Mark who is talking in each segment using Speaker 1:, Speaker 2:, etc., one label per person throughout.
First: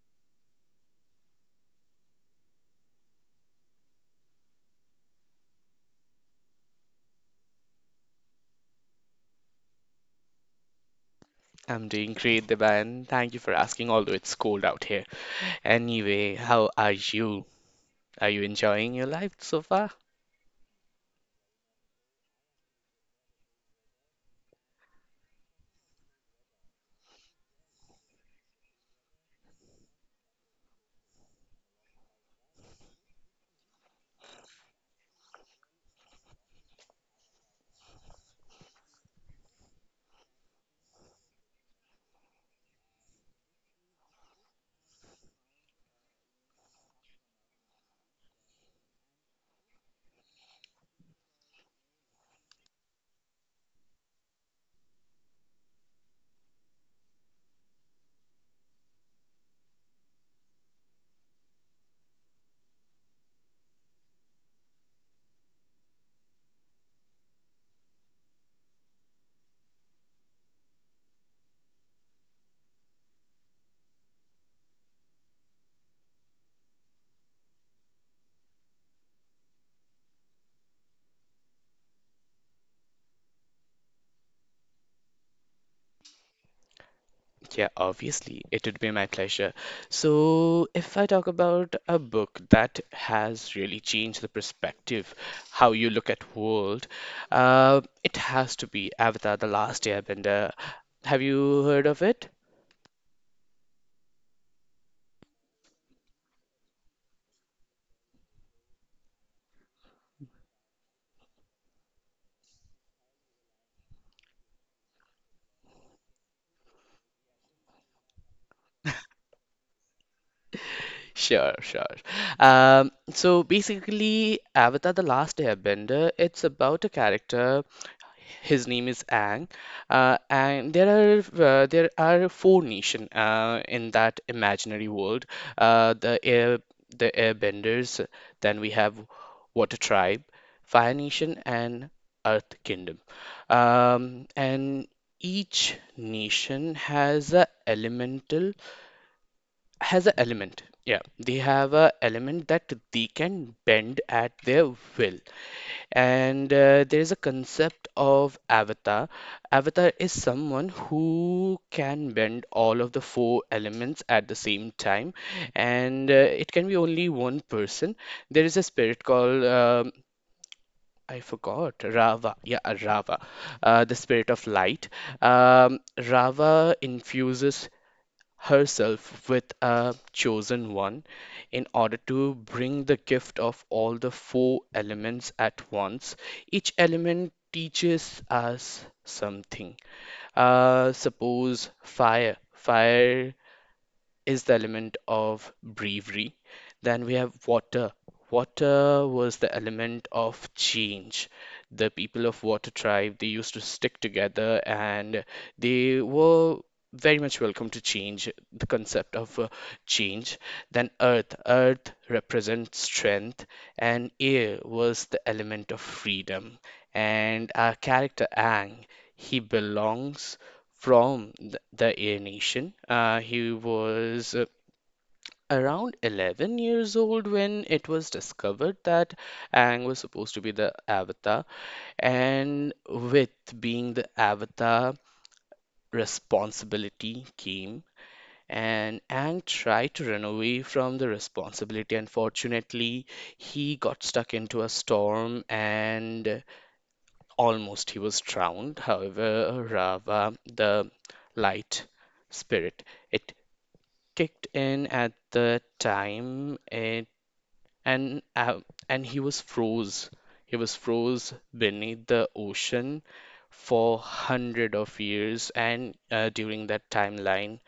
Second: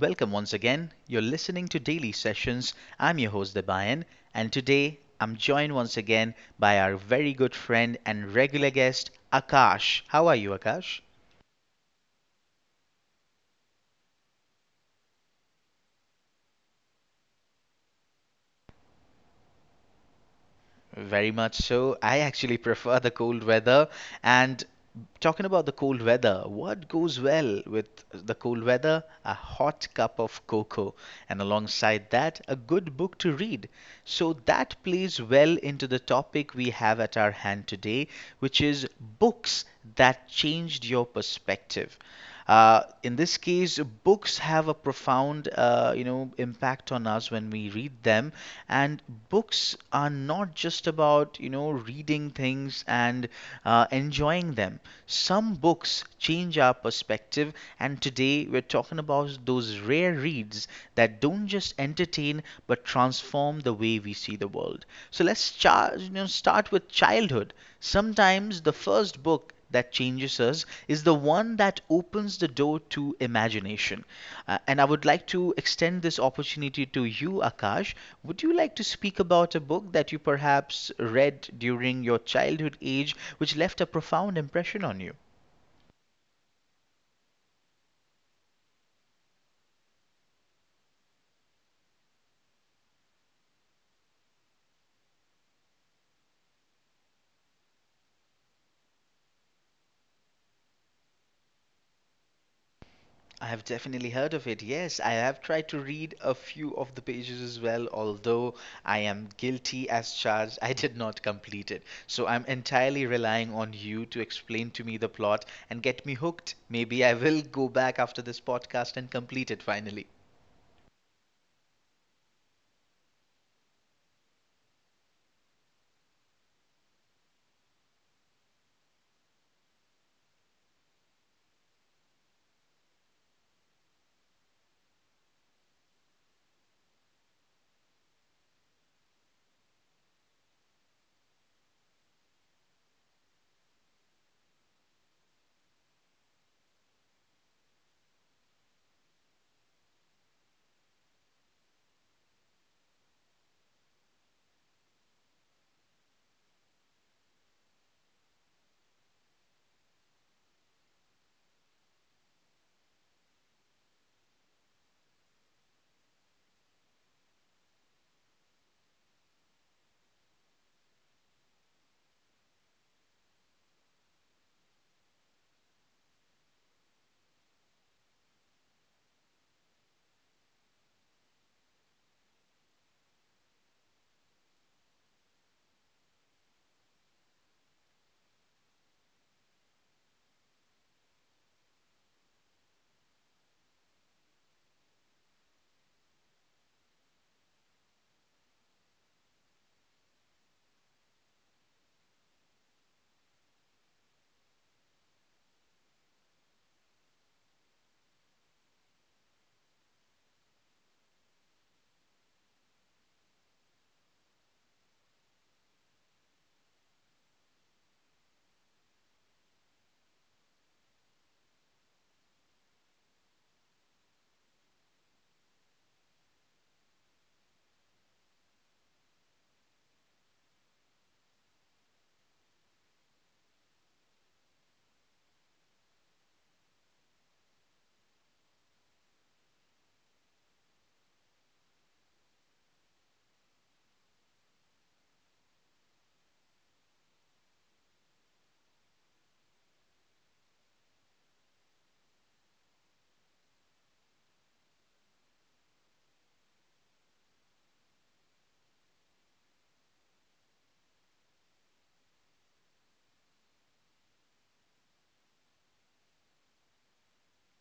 Speaker 1: Welcome once again. You're listening to Daily Sessions. I'm your host, Debayan, and today I'm joined once again by our very good friend and regular guest, Akash. How are you, Akash?
Speaker 2: I'm doing great, Deban. Thank you for asking, although it's cold out here. Anyway, how are you? Are you enjoying your life so far?
Speaker 1: Very much so. I actually prefer the cold weather. And talking about the cold weather, what goes well with the cold weather? A hot cup of cocoa, and alongside that, a good book to read. So that plays well into the topic we have at our hand today, which is books that changed your perspective. In this case, books have a profound, impact on us when we read them. And books are not just about, reading things and enjoying them. Some books change our perspective. And today, we're talking about those rare reads that don't just entertain but transform the way we see the world. So let's start with childhood. Sometimes the first book that changes us is the one that opens the door to imagination. And I would like to extend this opportunity to you, Akash. Would you like to speak about a book that you perhaps read during your childhood age, which left a profound impression on you?
Speaker 2: Yeah, obviously, it would be my pleasure. So, if I talk about a book that has really changed the perspective, how you look at world, it has to be Avatar: The Last Airbender. Have you heard of it?
Speaker 1: I have definitely heard of it. Yes, I have tried to read a few of the pages as well, although I am guilty as charged. I did not complete it. So I'm entirely relying on you to explain to me the plot and get me hooked. Maybe I will go back after this podcast and complete it finally.
Speaker 2: Sure, sure. So basically, Avatar: The Last Airbender, it's about a character. His name is Ang, and there are four nation in that imaginary world. The air the Airbenders. Then we have Water Tribe, Fire Nation, and Earth Kingdom. And each nation has a elemental has a element. Yeah, they have a element that they can bend at their will. And there is a concept of avatar. Avatar is someone who can bend all of the four elements at the same time, and it can be only one person. There is a spirit called I forgot Rava. Yeah, Rava, the spirit of light. Um, Rava infuses herself with a chosen one in order to bring the gift of all the four elements at once. Each element teaches us something. Suppose fire. Fire is the element of bravery. Then we have water. Water was the element of change. The people of Water tribe, they used to stick together and they were very much welcome to change, the concept of change. Then earth. Earth represents strength and air was the element of freedom. And our character Ang, he belongs from the Air Nation. He was around 11 years old when it was discovered that Aang was supposed to be the Avatar, and with being the Avatar, responsibility came. And Aang tried to run away from the responsibility. Unfortunately, he got stuck into a storm and almost he was drowned. However, Rava, the light spirit, it kicked in at the time it, and uh, and he was froze. He was froze beneath the ocean for hundred of years, and during that timeline,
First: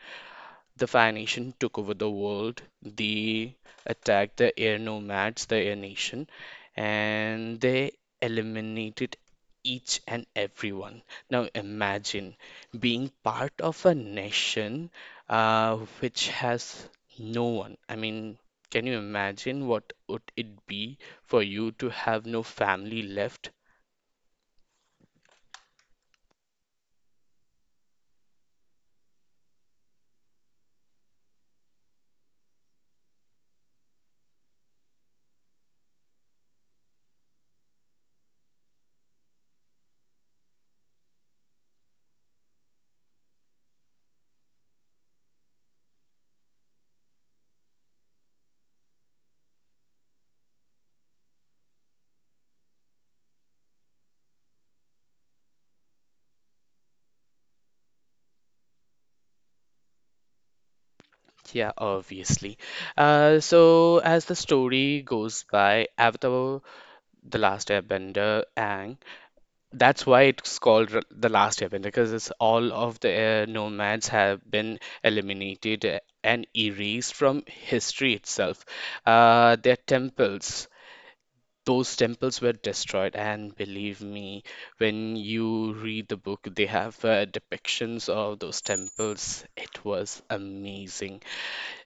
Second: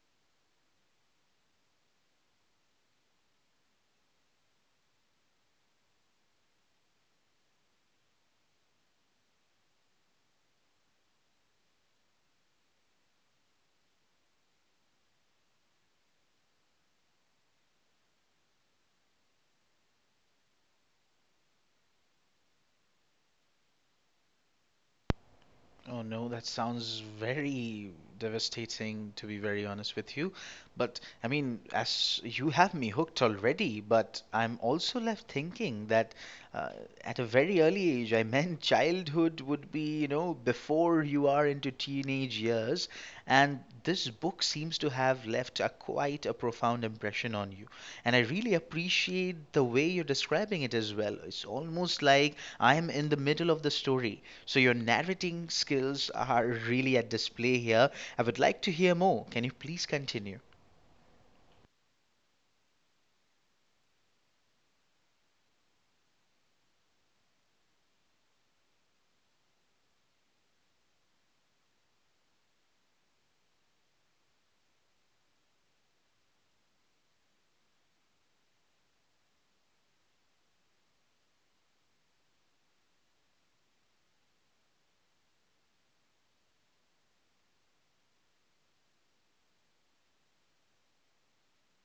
Speaker 2: the Fire Nation took over the world. They attacked the Air Nomads, the Air Nation, and they eliminated each and everyone. Now imagine being part of a nation which has no one. I mean, can you imagine what would it be for you to have no family left?
Speaker 1: Oh no, that sounds very devastating, to be very honest with you. But I mean, as you have me hooked already, but I'm also left thinking that uh, at a very early age, I meant childhood would be, you know, before you are into teenage years, and this book seems to have left a quite a profound impression on you. And I really appreciate the way you're describing it as well. It's almost like I'm in the middle of the story. So your narrating skills are really at display here. I would like to hear more. Can you please continue?
Speaker 2: Yeah, obviously. So as the story goes by, Avatar The Last Airbender, and that's why it's called The Last Airbender because it's all of the Air nomads have been eliminated and erased from history itself. Their temples, those temples were destroyed, and believe me, when you read the book, they have depictions of those temples. It was amazing.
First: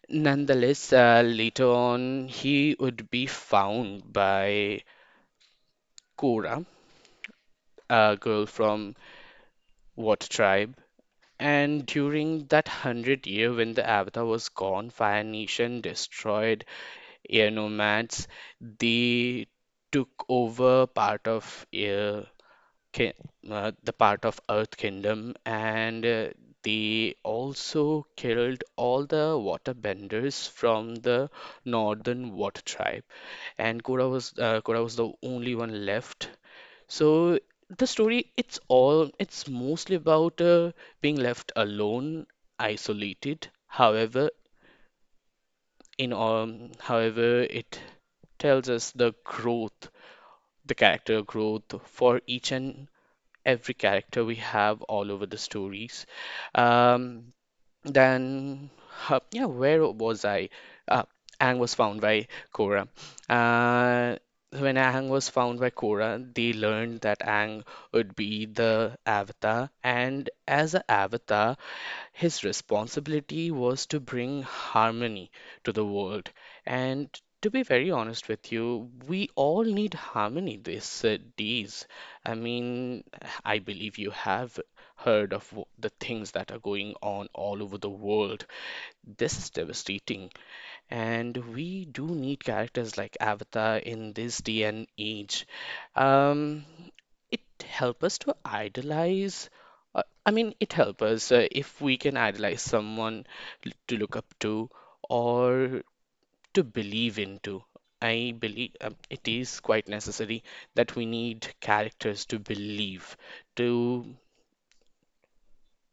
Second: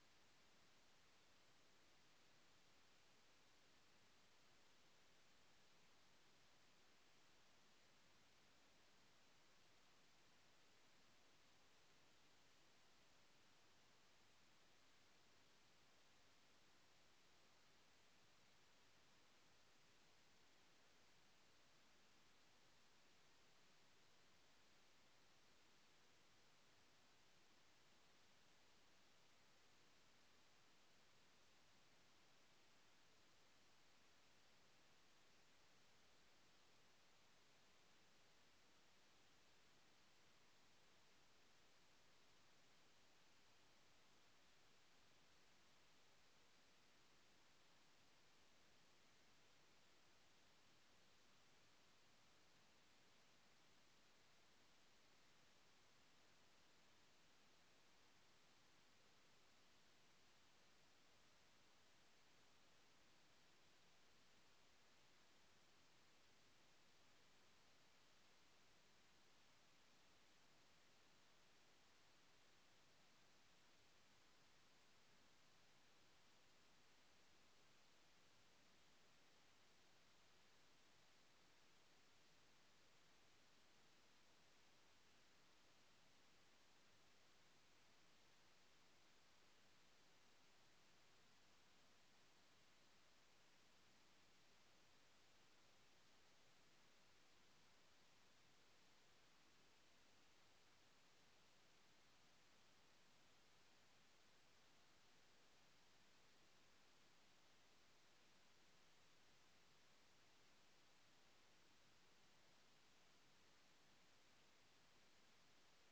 Speaker 2: Nonetheless, later on, he would be found by Korra, a girl from what tribe? And during that hundred-year when the Avatar was gone, Fire Nation destroyed air nomads. They took over part of air, ki- the part of Earth Kingdom, and they also killed all the water benders from the Northern Water Tribe. And Korra was the only one left, so the story, it's all, it's mostly about being left alone, isolated. However, in however, it tells us the growth, the character growth for each and every character we have all over the stories. Um, yeah, where was I? Uh, Aang was found by Korra. Uh, when Aang was found by Korra, they learned that Aang would be the Avatar, and as an Avatar, his responsibility was to bring harmony to the world. And to be very honest with you, we all need harmony these days. I mean, I believe you have heard of the things that are going on all over the world. This is devastating, and we do need characters like Avatar in this day and age. Um, it helps us to idolize. I mean, it helps us if we can idolize someone to look up to or to believe into. I believe it is quite necessary that we need characters to believe, to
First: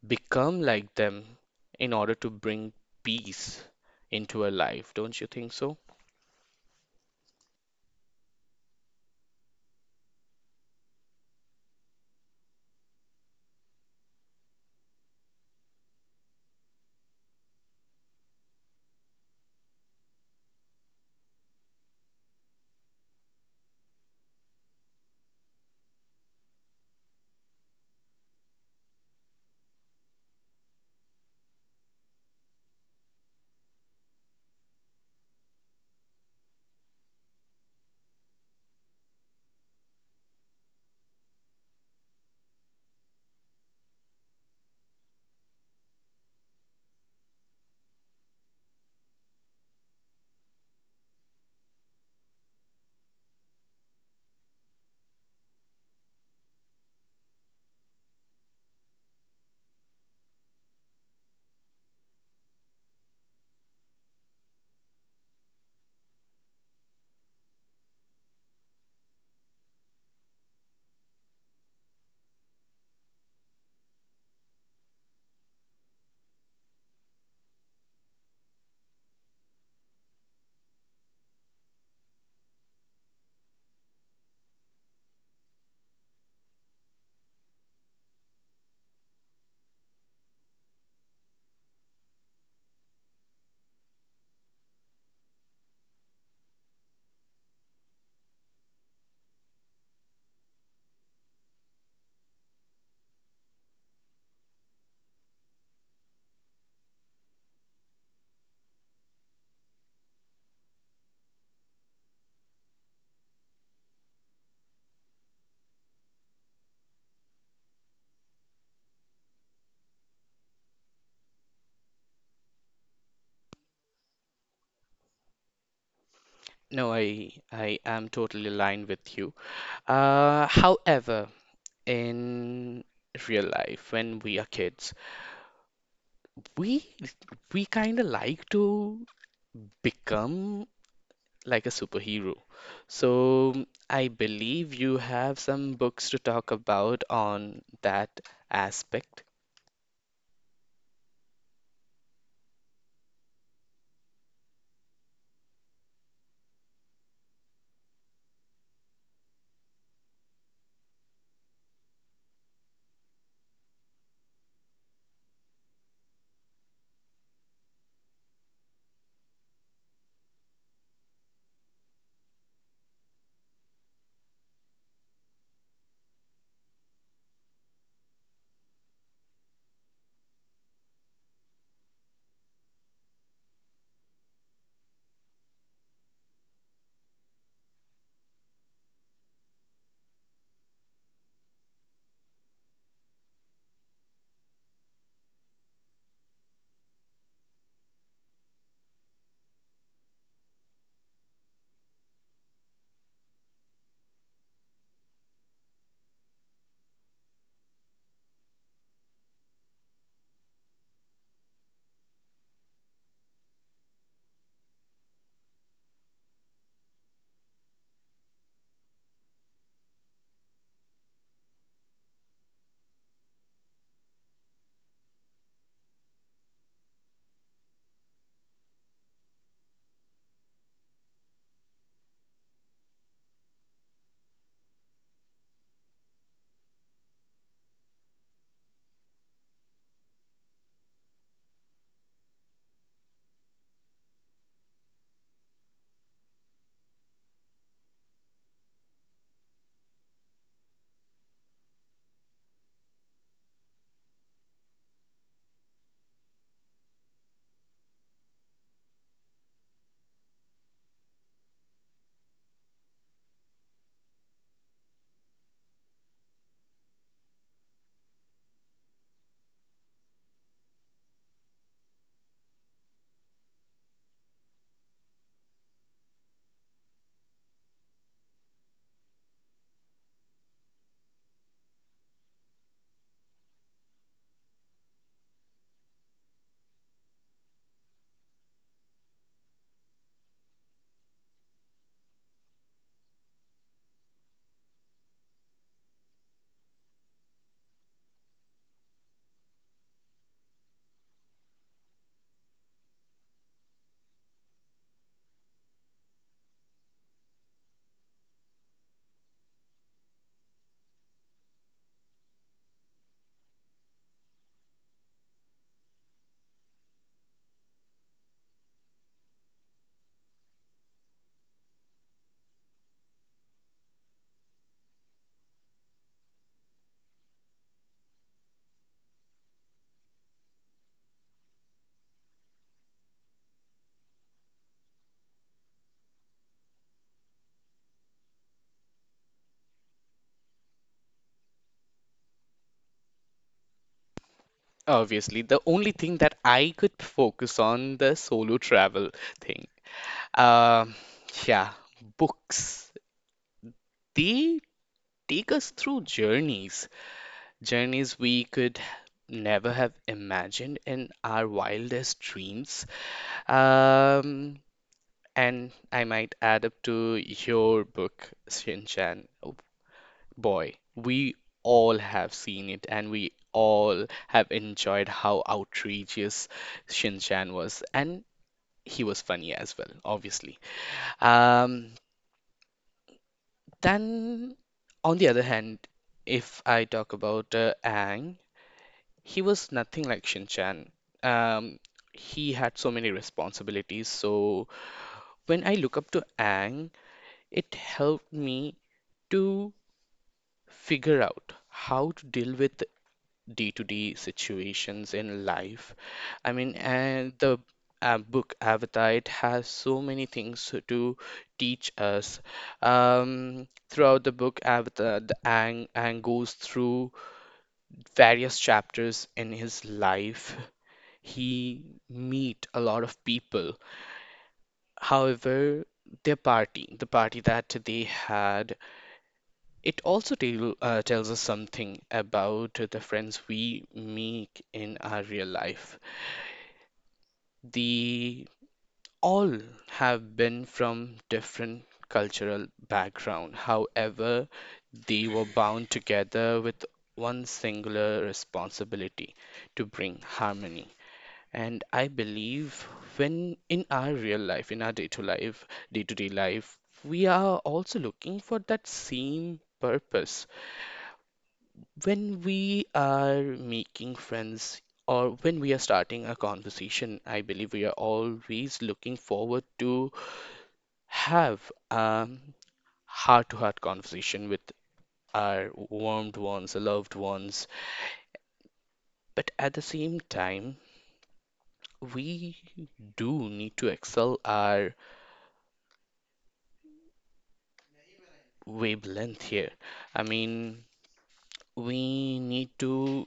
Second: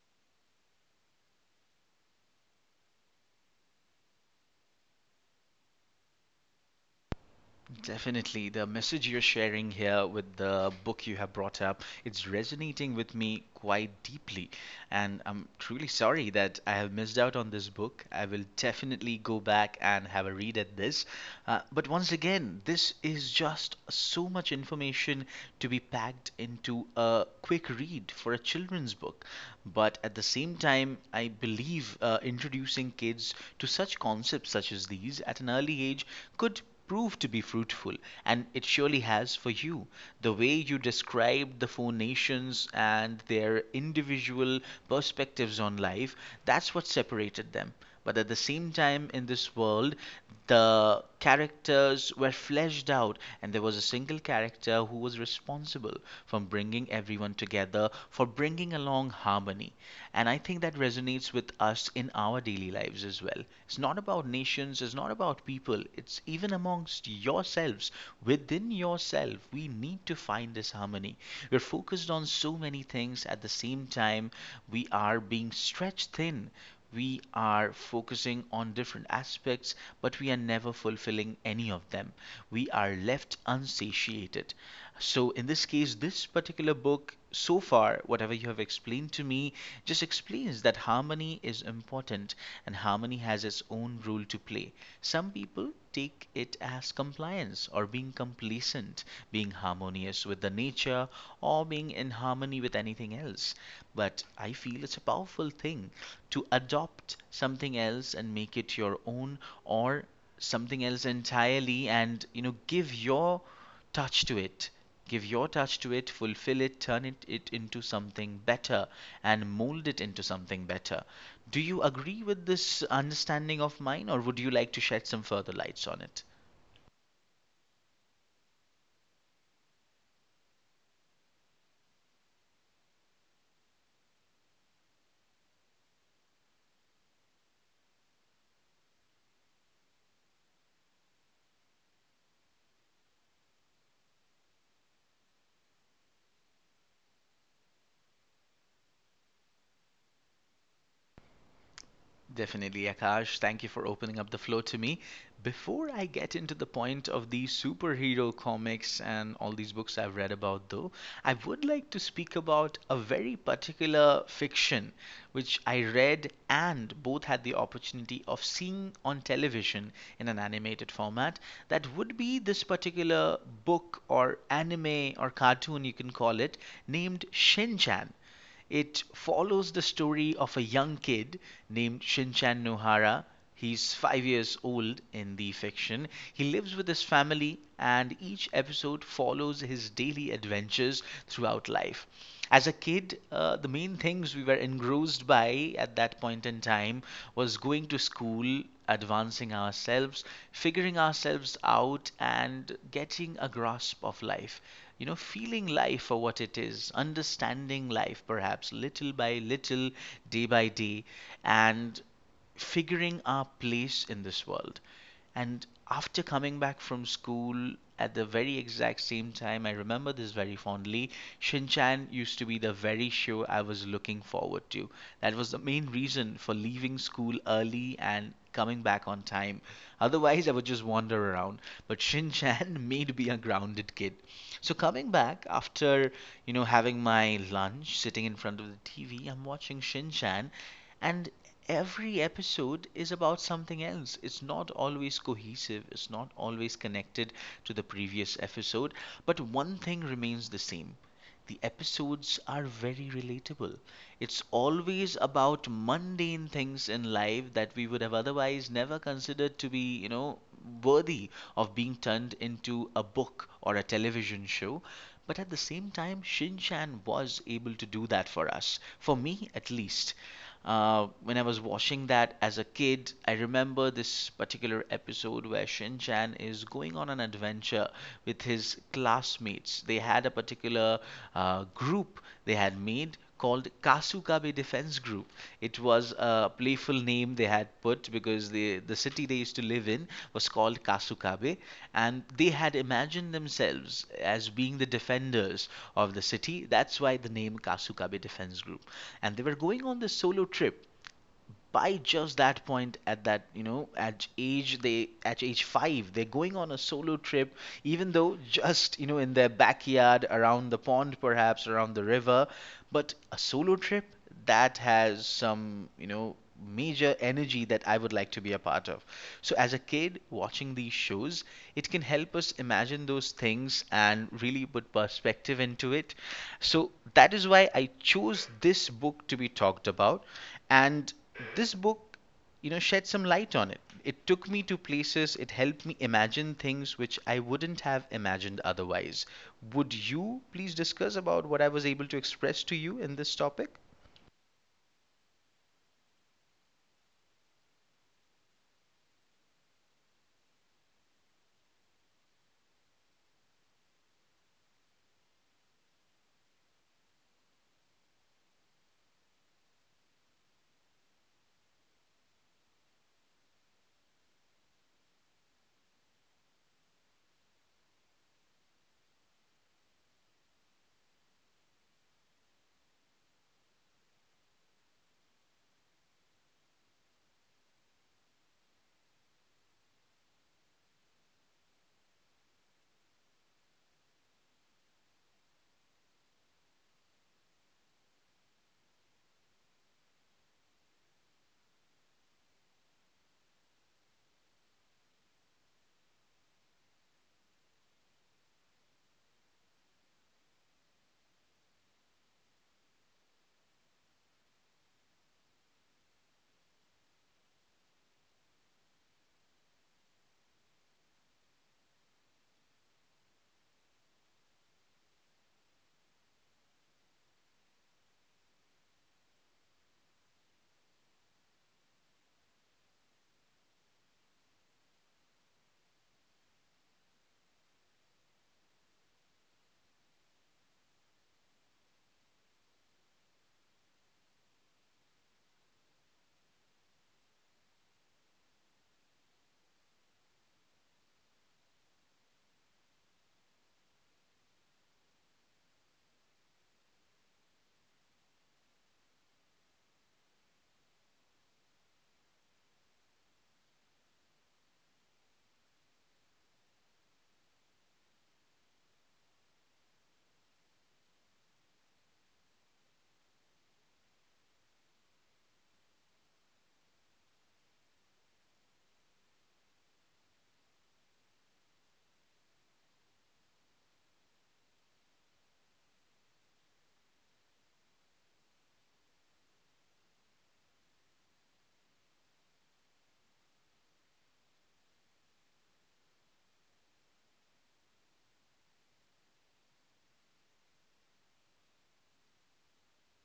Speaker 2: become like them in order to bring peace into our life. Don't you think so?
Speaker 1: Definitely. The message you're sharing here with the book you have brought up, it's resonating with me quite deeply. And I'm truly sorry that I have missed out on this book. I will definitely go back and have a read at this. But once again, this is just so much information to be packed into a quick read for a children's book. But at the same time, I believe introducing kids to such concepts such as these at an early age could prove to be fruitful, and it surely has for you. The way you described the four nations and their individual perspectives on life, that's what separated them. But at the same time, in this world, the characters were fleshed out, and there was a single character who was responsible for bringing everyone together, for bringing along harmony. And I think that resonates with us in our daily lives as well. It's not about nations, it's not about people, it's even amongst yourselves. Within yourself, we need to find this harmony. We're focused on so many things at the same time, we are being stretched thin. We are focusing on different aspects, but we are never fulfilling any of them. We are left unsatiated. So, in this case, this particular book, so far, whatever you have explained to me, just explains that harmony is important and harmony has its own role to play. Some people take it as compliance or being complacent, being harmonious with the nature or being in harmony with anything else. But I feel it's a powerful thing to adopt something else and make it your own or something else entirely and you know give your touch to it. Give your touch to it, fulfill it, turn it into something better, and mold it into something better. Do you agree with this understanding of mine, or would you like to shed some further lights on it?
Speaker 2: No, I am totally aligned with you. However, in real life, when we are kids, we we kind of like to become like a superhero. So I believe you have some books to talk about on that aspect.
Speaker 1: Definitely, Akash. Thank you for opening up the floor to me. Before I get into the point of these superhero comics and all these books I've read about, though, I would like to speak about a very particular fiction which I read and both had the opportunity of seeing on television in an animated format. That would be this particular book or anime or cartoon, you can call it, named Shinchan. It follows the story of a young kid named Shinchan Nohara. He's 5 years old in the fiction. He lives with his family, and each episode follows his daily adventures throughout life. As a kid, the main things we were engrossed by at that point in time was going to school, advancing ourselves, figuring ourselves out, and getting a grasp of life, feeling life for what it is, understanding life perhaps little by little, day by day, and figuring our place in this world. And after coming back from school at the very exact same time, I remember this very fondly. Shinchan used to be the very show I was looking forward to. That was the main reason for leaving school early and coming back on time. Otherwise, I would just wander around. But Shin made me a grounded kid. So coming back after, having my lunch, sitting in front of the TV, I'm watching Shin, and every episode is about something else. It's not always cohesive, it's not always connected to the previous episode, but one thing remains the same. The episodes are very relatable. It's always about mundane things in life that we would have otherwise never considered to be, worthy of being turned into a book or a television show. But at the same time, Shin Chan was able to do that for us, for me at least. When I was watching that as a kid, I remember this particular episode where Shin Chan is going on an adventure with his classmates. They had a particular group they had made called Kasukabe Defense Group. It was a playful name they had put because the city they used to live in was called Kasukabe, and they had imagined themselves as being the defenders of the city. That's why the name Kasukabe Defense Group. And they were going on this solo trip by just that point, at that you know at age they at age 5, they're going on a solo trip, even though just, you know, in their backyard, around the pond, perhaps around the river, but a solo trip that has some, you know, major energy that I would like to be a part of. So as a kid watching these shows, it can help us imagine those things and really put perspective into it. So that is why I chose this book to be talked about, and this book, you know, shed some light on it. It took me to places, it helped me imagine things which I wouldn't have imagined otherwise. Would you please discuss about what I was able to express to you in this topic?
Speaker 2: Obviously, the only thing that I could focus on the solo travel thing. Um, yeah, books. They take us through journeys, journeys we could never have imagined in our wildest dreams. Um, and I might add up to your book, Shinchan. Oh, boy, we all have seen it and we all have enjoyed how outrageous Shinchan was. And he was funny as well, obviously. Um, then, on the other hand, if I talk about Aang, he was nothing like Shin Chan. Um, he had so many responsibilities. So, when I look up to Aang, it helped me to figure out how to deal with day-to-day situations in life. I mean, and the book Avatar, it has so many things to teach us. Throughout the book, Avatar, Aang goes through various chapters in his life. He meet a lot of people. However, their party, the party that they had, it also tells us something about the friends we make in our real life. The all have been from different cultural background. However, they were bound together with one singular responsibility to bring harmony. And I believe when in our real life, in our day-to-day life, we are also looking for that same purpose when we are making friends or when we are starting a conversation, I believe we are always looking forward to have a heart-to-heart conversation with our warmed ones, our loved ones. But at the same time, we do need to excel our wavelength here. I mean, we need to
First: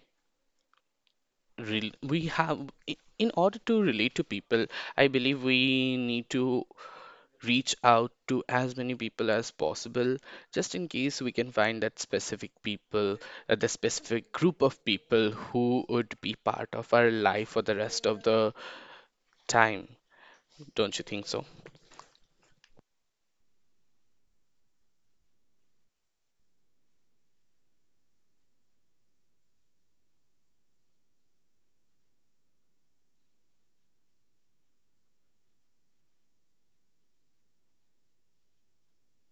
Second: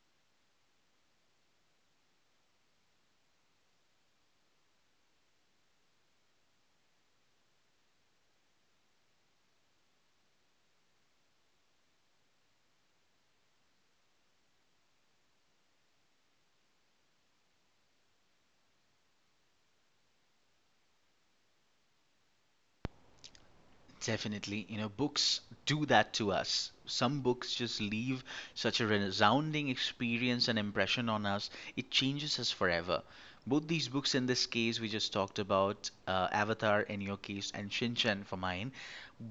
Speaker 2: rel we have I- in order to relate to people, I believe we need to reach out to as many people as possible just in case we can find that specific people, the specific group of people who would be part of our life for the rest of the time. Don't you think so?
Speaker 1: Definitely, you know, books do that to us. Some books just leave such a resounding experience and impression on us, it changes us forever. Both these books, in this case, we just talked about Avatar in your case and Shinchan for mine,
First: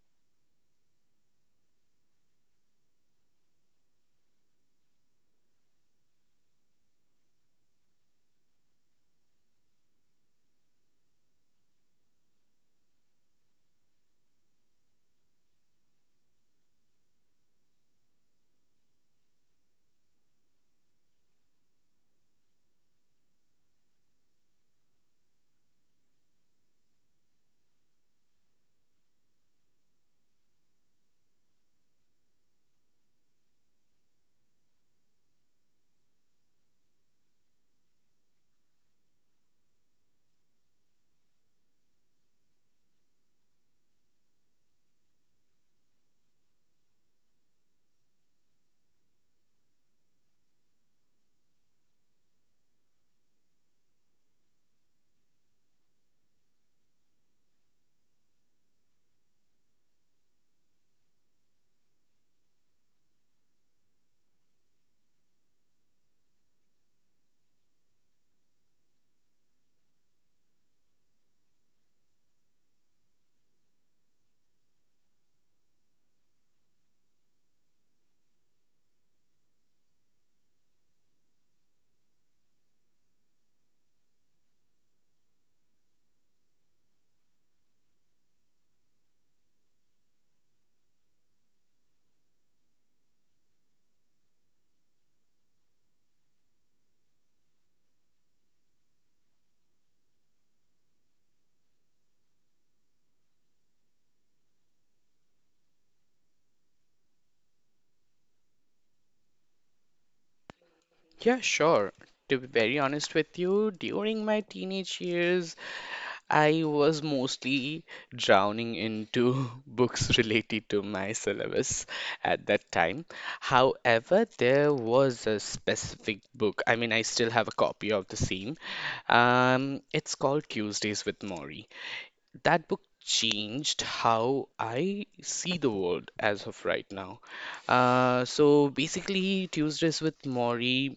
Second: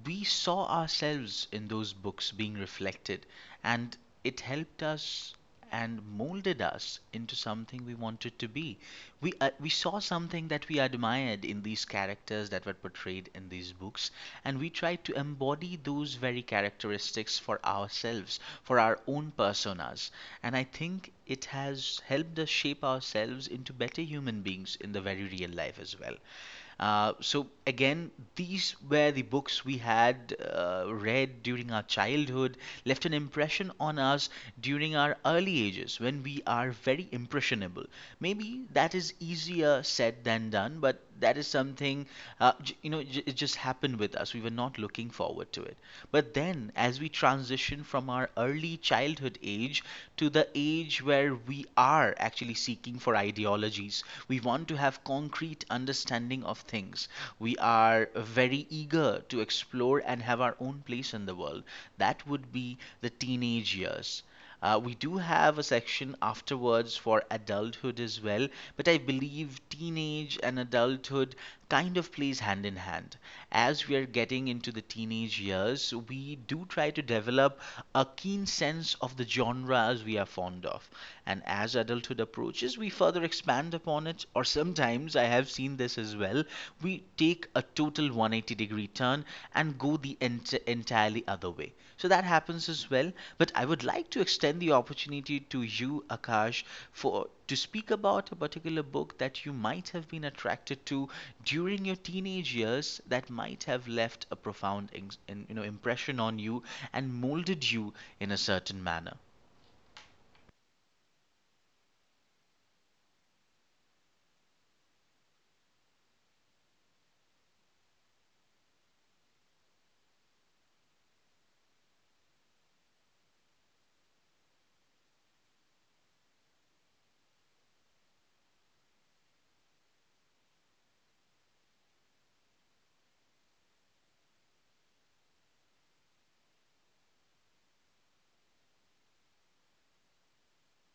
Speaker 1: we saw ourselves in those books being reflected, and it helped us and molded us into something we wanted to be. We saw something that we admired in these characters that were portrayed in these books, and we try to embody those very characteristics for ourselves, for our own personas. And I think it has helped us shape ourselves into better human beings in the very real life as well. So again, these were the books we had read during our childhood, left an impression on us during our early ages when we are very impressionable. Maybe that is easier said than done, but that is something something, j- you know, j- it just happened with us. We were not looking forward to it. But then, as we transition from our early childhood age to the age where we are actually seeking for ideologies, we want to have concrete understanding of things. We are very eager to explore and have our own place in the world. That would be the teenage years. We do have a section afterwards for adulthood as well, but I believe teenage and adulthood kind of plays hand in hand. As we are getting into the teenage years, we do try to develop a keen sense of the genres we are fond of. And as adulthood approaches, we further expand upon it, or sometimes I have seen this as well, we take a total 180-degree turn and go the entirely other way. So that happens as well. But I would like to extend the opportunity to you, Akash, for to speak about a particular book that you might have been attracted to during your teenage years that might have left a profound impression on you and molded you in a certain manner.
Speaker 2: Yeah, sure. To be very honest with you, during my teenage years, I was mostly drowning into books related to my syllabus at that time. However, there was a specific book. I mean, I still have a copy of the same. It's called Tuesdays with Maury. That book changed how I see the world as of right now. So basically, Tuesdays with Maury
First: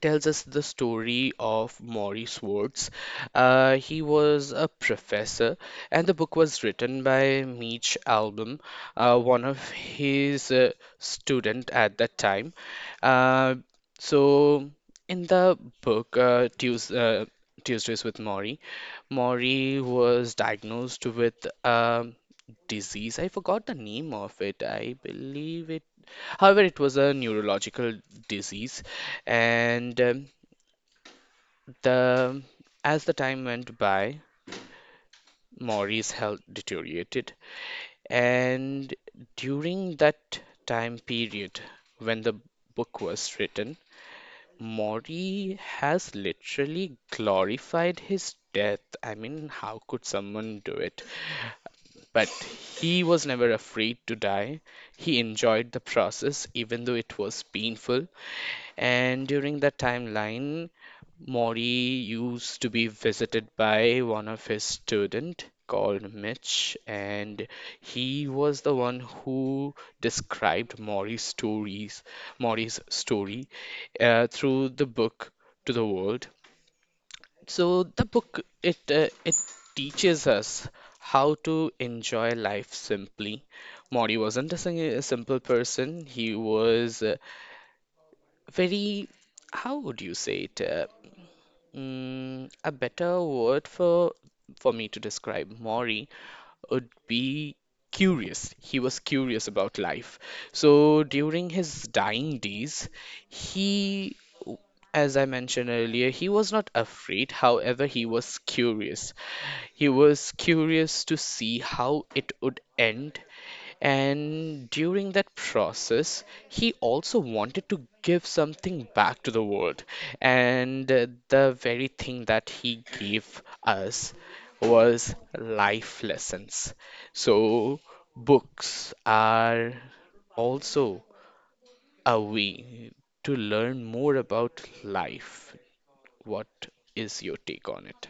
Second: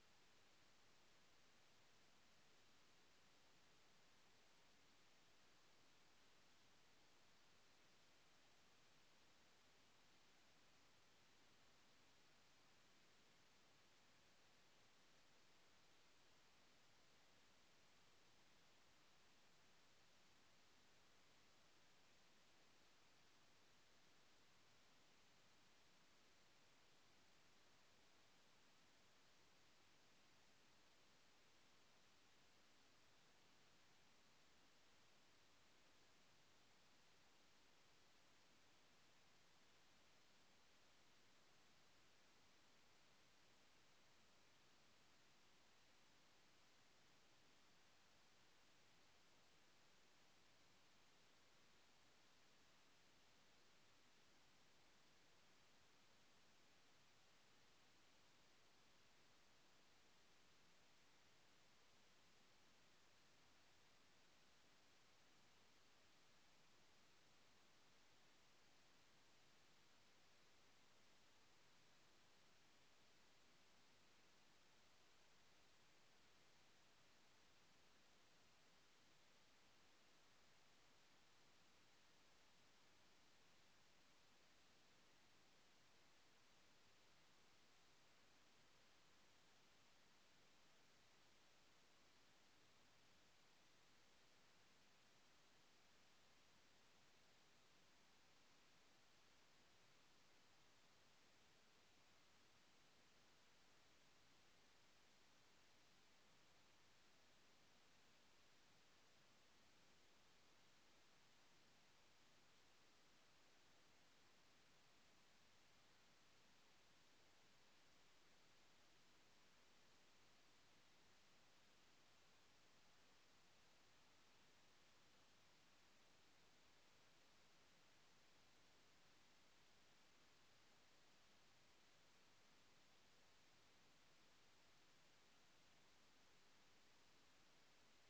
Speaker 2: tells us the story of Maury Swartz. He was a professor, and the book was written by Mitch Albom, one of his student at that time. Uh, so in the book, Tuesdays with Maury, Maury was diagnosed with disease. I forgot the name of it. I believe it. However, it was a neurological disease, and the as the time went by, Maury's health deteriorated, and during that time period when the book was written, Mori has literally glorified his death. I mean, how could someone do it? But he was never afraid to die. He enjoyed the process, even though it was painful. And during that timeline, Mori used to be visited by one of his student called Mitch, and he was the one who described Mori's stories, Mori's story through the book to the world. So the book it teaches us how to enjoy life simply. Mori wasn't a a simple person. He was very, how would you say it? A better word for me to describe Maury would be curious. He was curious about life. So during his dying days, he as I mentioned earlier, he was not afraid, however, he was curious. He was curious to see how it would end, and during that process, he also wanted to give something back to the world. And the very thing that he gave us was life lessons. So, books are also away to learn more about life. What is your take on it?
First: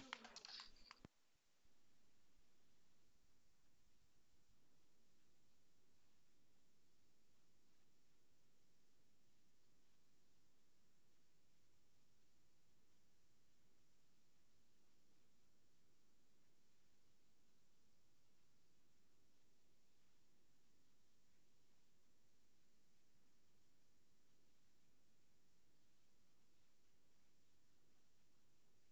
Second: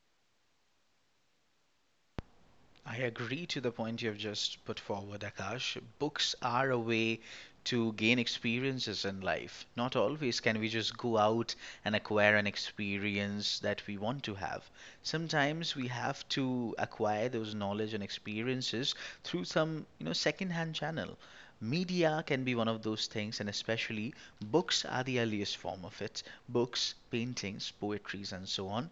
Speaker 1: I agree to the point you have just put forward, Akash. Books are a way to gain experiences in life. Not always can we just go out and acquire an experience that we want to have. Sometimes we have to acquire those knowledge and experiences through some, you know, second-hand channel. Media can be one of those things, and especially books are the earliest form of it. Books, paintings, poetries, and so on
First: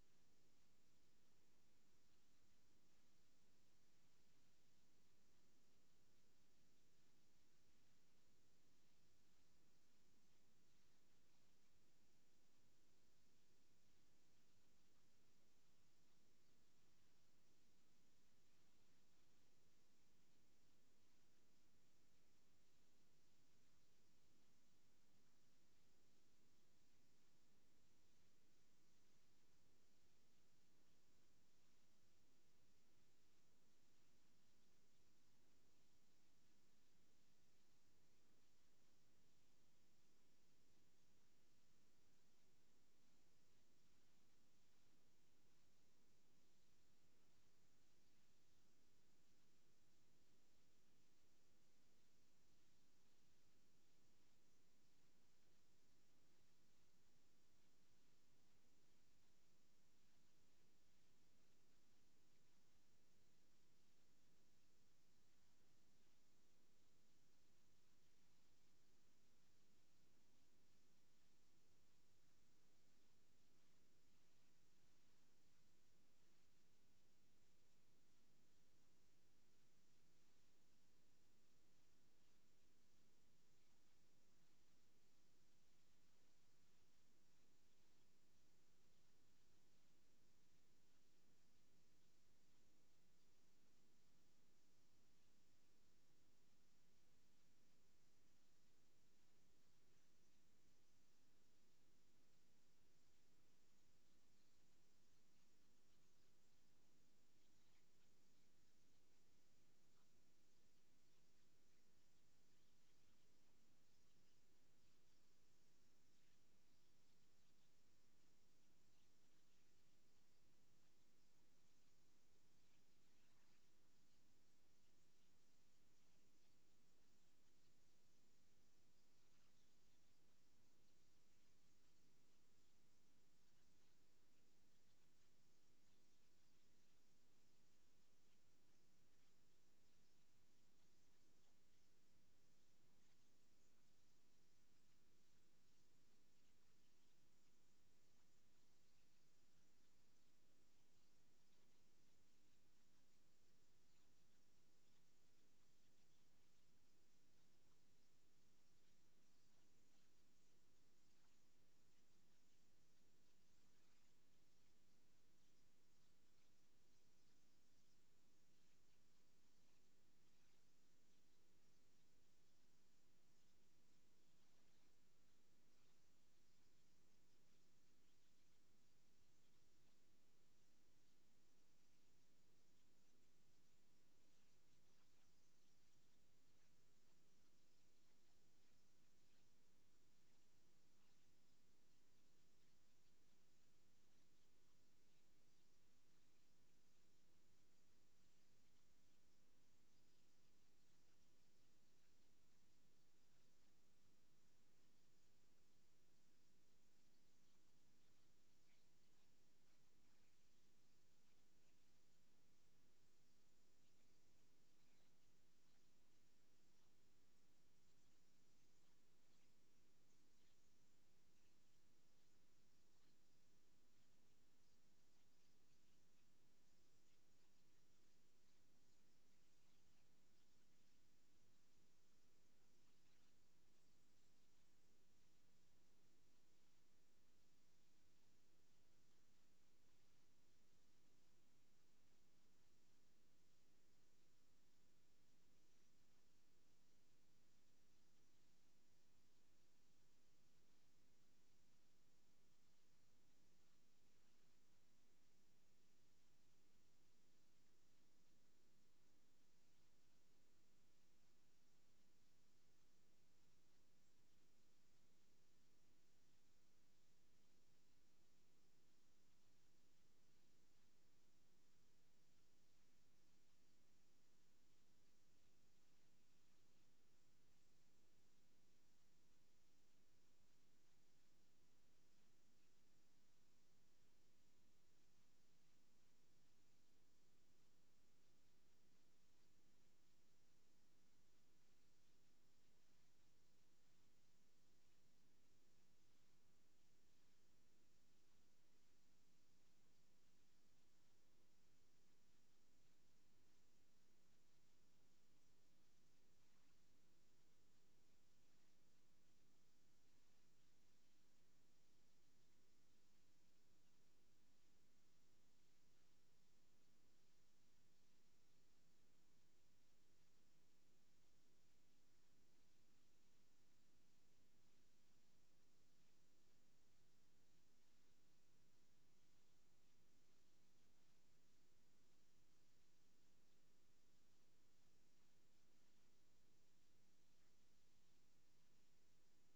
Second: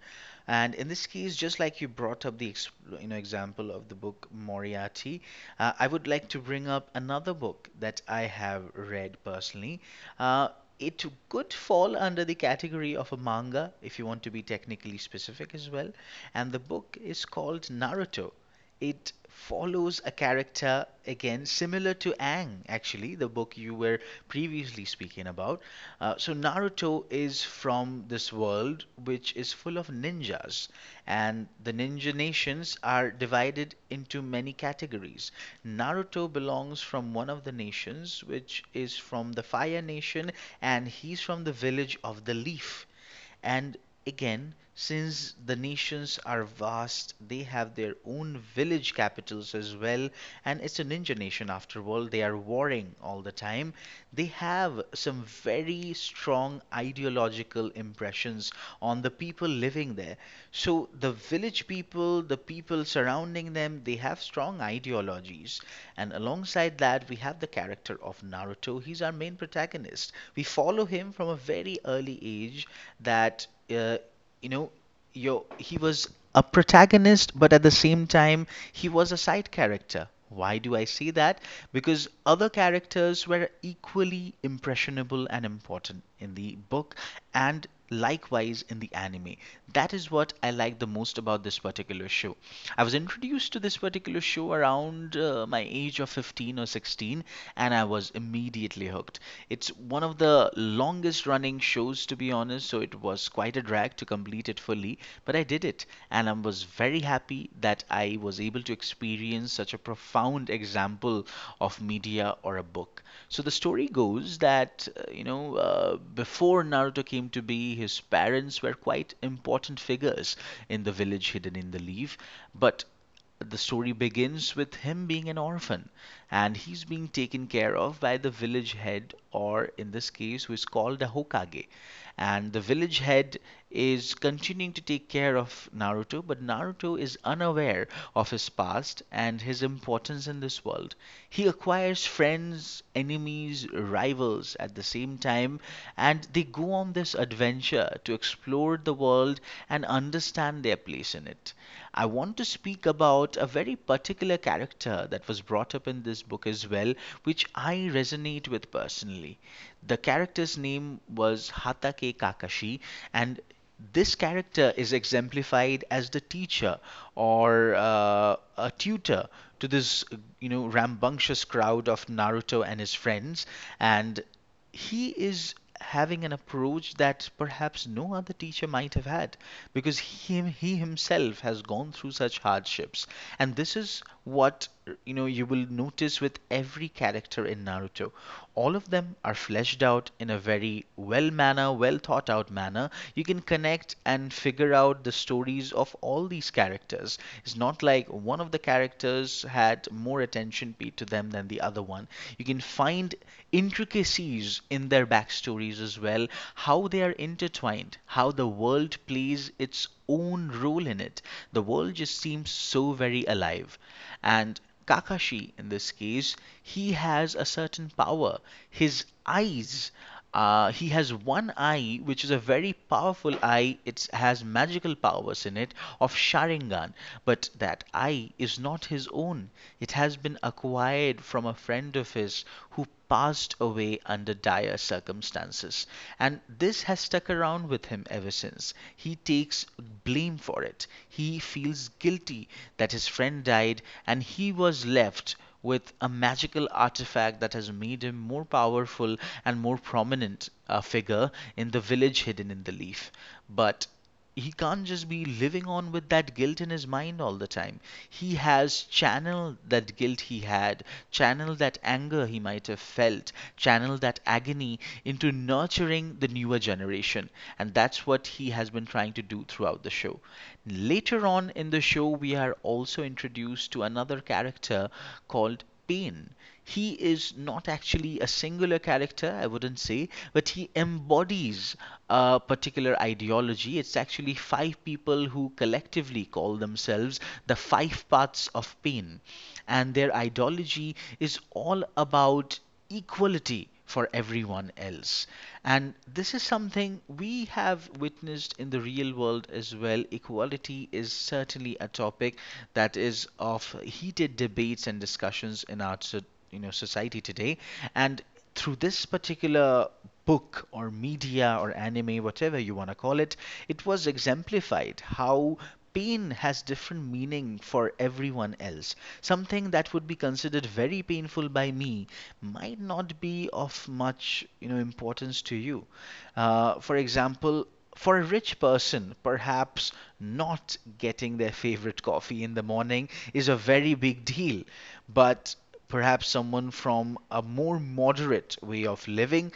Speaker 1: and in this case, just like you brought up the, you know, example of the book Moriarty. I would like to bring up another book that I have read personally. Uh, it could fall under the category of a manga if you want to be technically specific as well. And the book is called Naruto. It follows a character again similar to Ang, actually the book you were previously speaking about. So Naruto is from this world which is full of ninjas, and the ninja nations are divided into many categories. Naruto belongs from one of the nations, which is from the Fire Nation, and he's from the village of the Leaf. And again, since the nations are vast, they have their own village capitals as well. And it's a ninja nation after all, they are warring all the time. They have some very strong ideological impressions on the people living there. So the village people, the people surrounding them, they have strong ideologies. And alongside that, we have the character of Naruto. He's our main protagonist. We follow him from a very early age that, you know, he was a protagonist, but at the same time, he was a side character. Why do I say that? Because other characters were equally impressionable and important in the book, and likewise in the anime. That is what I like the most about this particular show. I was introduced to this particular show around my age of 15 or 16, and I was immediately hooked. It's one of the longest running shows, to be honest, so it was quite a drag to complete it fully, but I did it, and I was very happy that I was able to experience such a profound example of media or a book. So the story goes that, before Naruto came to be, his parents were quite important figures in the village hidden in the leaf. But the story begins with him being an orphan, and he's being taken care of by the village head, or in this case, who is called a Hokage. And the village head is continuing to take care of Naruto, but Naruto is unaware of his past and his importance in this world. He acquires friends, enemies, rivals at the same time, and they go on this adventure to explore the world and understand their place in it. I want to speak about a very particular character that was brought up in this book as well, which I resonate with personally. The character's name was Hatake Kakashi, and this character is exemplified as the teacher or a tutor to this, you know, rambunctious crowd of Naruto and his friends, and he is having an approach that perhaps no other teacher might have had because he himself has gone through such hardships, and this is what, you know, you will notice with every character in naruto. All of them are fleshed out in a very well manner, well thought out manner. You can connect and figure out the stories of all these characters. It's not like one of the characters had more attention paid to them than the other one. You can find intricacies in their backstories as well, how they are intertwined, how the world plays its own role in it. The world just seems so very alive. And Kakashi, in this case, he has a certain power. His eyes, he has one eye, which is a very powerful eye. It has magical powers in it of Sharingan, but that eye is not his own. It has been acquired from a friend of his who passed away under dire circumstances. And this has stuck around with him ever since. He takes blame for it. He feels guilty that his friend died and he was left with a magical artifact that has made him more powerful and more prominent a figure in the village hidden in the leaf. But he can't just be living on with that guilt in his mind all the time. He has channeled that guilt he had, channeled that anger he might have felt, channeled that agony into nurturing the newer generation. And that's what he has been trying to do throughout the show. Later on in the show, we are also introduced to another character called Pain. He is not actually a singular character, I wouldn't say, but he embodies a particular ideology. It's actually five people who collectively call themselves the five paths of pain, and their ideology is all about equality for everyone else. And this is something we have witnessed in the real world as well. Equality is certainly a topic that is of heated debates and discussions in our society today. And through this particular book or media or anime, whatever you want to call it, it was exemplified how pain has different meaning for everyone else. Something that would be considered very painful by me might not be of much, you know, importance to you. For example, for a rich person, perhaps not getting their favorite coffee in the morning is a very big deal. But perhaps someone from a more moderate way of living,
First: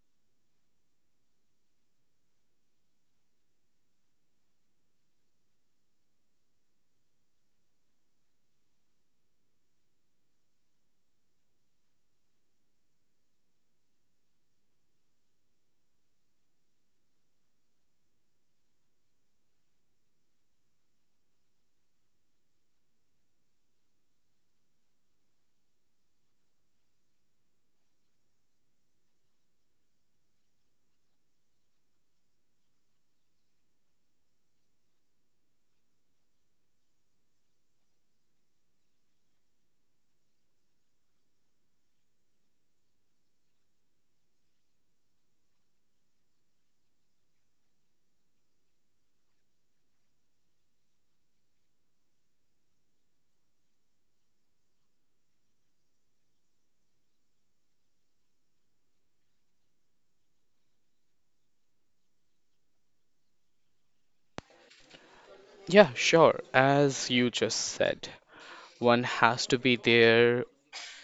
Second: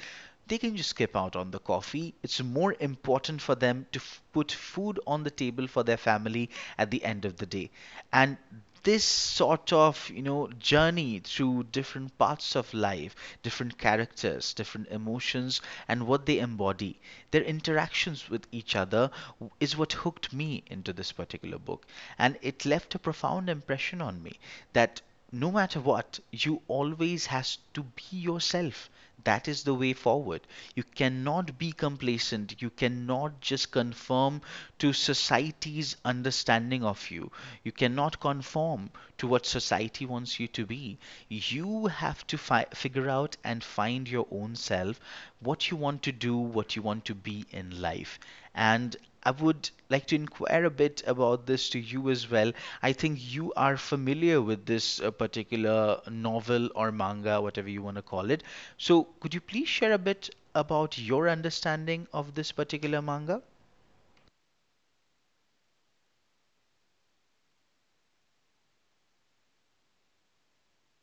Speaker 1: they can just skip out on the coffee. It's more important for them to put food on the table for their family at the end of the day. And this sort of, you know, journey through different parts of life, different characters, different emotions, and what they embody, their interactions with each other is what hooked me into this particular book. And it left a profound impression on me that no matter what, you always has to be yourself. That is the way forward. You cannot be complacent. You cannot just conform to society's understanding of you. You cannot conform to what society wants you to be. You have to figure out and find your own self, what you want to do, what you want to be in life. And I would like to inquire a bit about this to you as well. I think you are familiar with this particular novel or manga, whatever you want to call it. So, could you please share a bit about your understanding of this particular manga?
Speaker 2: Yeah, sure. As you just said, one has to be their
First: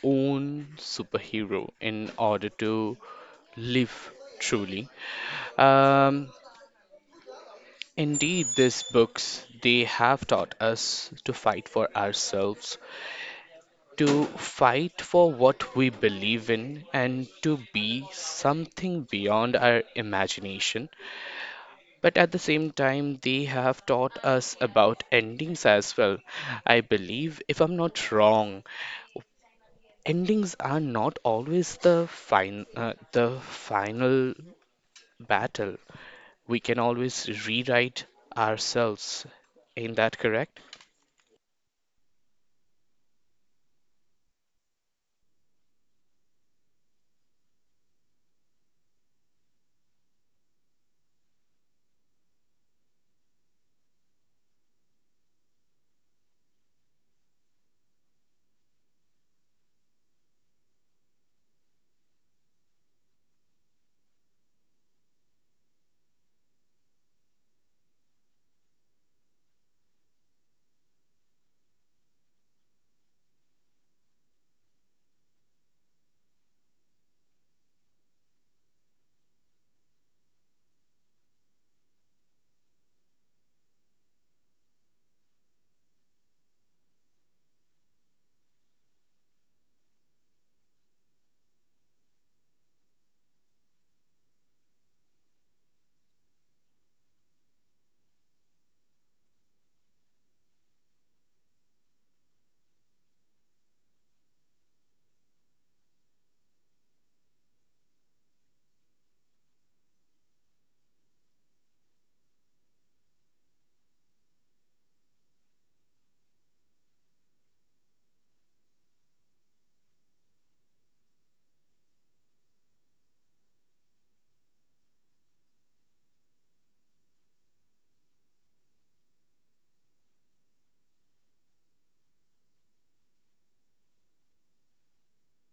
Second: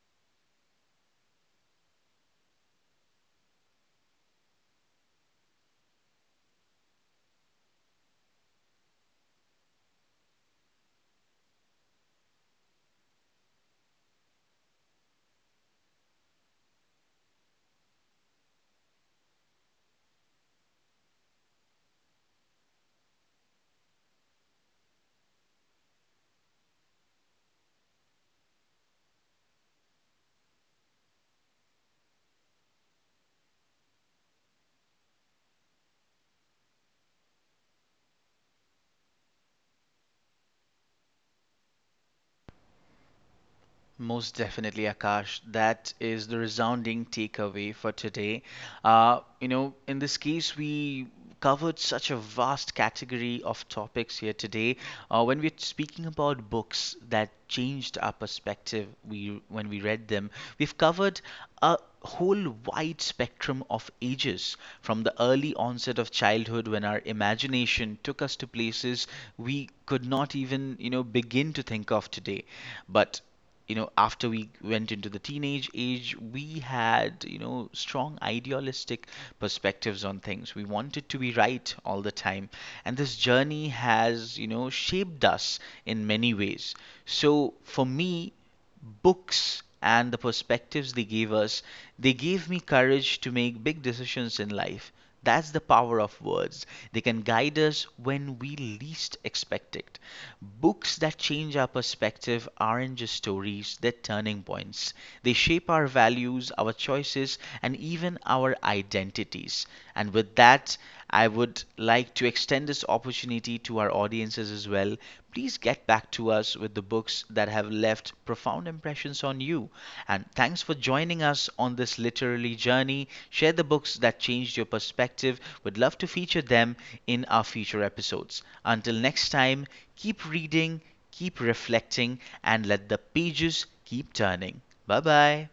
Speaker 2: own superhero in order to live truly. Um, indeed, these books they have taught us to fight for ourselves, to fight for what we believe in, and to be something beyond our imagination. But at the same time, they have taught us about endings as well. I believe, if I'm not wrong, endings are not always the the final battle. We can always rewrite ourselves. Ain't that correct?
Speaker 1: Most definitely, Akash. That is the resounding takeaway for today. In this case, we covered such a vast category of topics here today. When we're speaking about books that changed our perspective, we when we read them, we've covered a whole wide spectrum of ages, from the early onset of childhood when our imagination took us to places we could not even, you know, begin to think of today. But, you know, after we went into the teenage age, we had, you know, strong idealistic perspectives on things. We wanted to be right all the time, and this journey has, you know, shaped us in many ways. So for me, books and the perspectives they gave us, they gave me courage to make big decisions in life. That's the power of words. They can guide us when we least expect it. Books that change our perspective aren't just stories, they're turning points. They shape our values, our choices, and even our identities. And with that, I would like to extend this opportunity to our audiences as well. Please get back to us with the books that have left profound impressions on you. And thanks for joining us on this literary journey. Share the books that changed your perspective. We'd love to feature them in our future episodes. Until next time, keep reading, keep reflecting, and let the pages keep turning. Bye bye.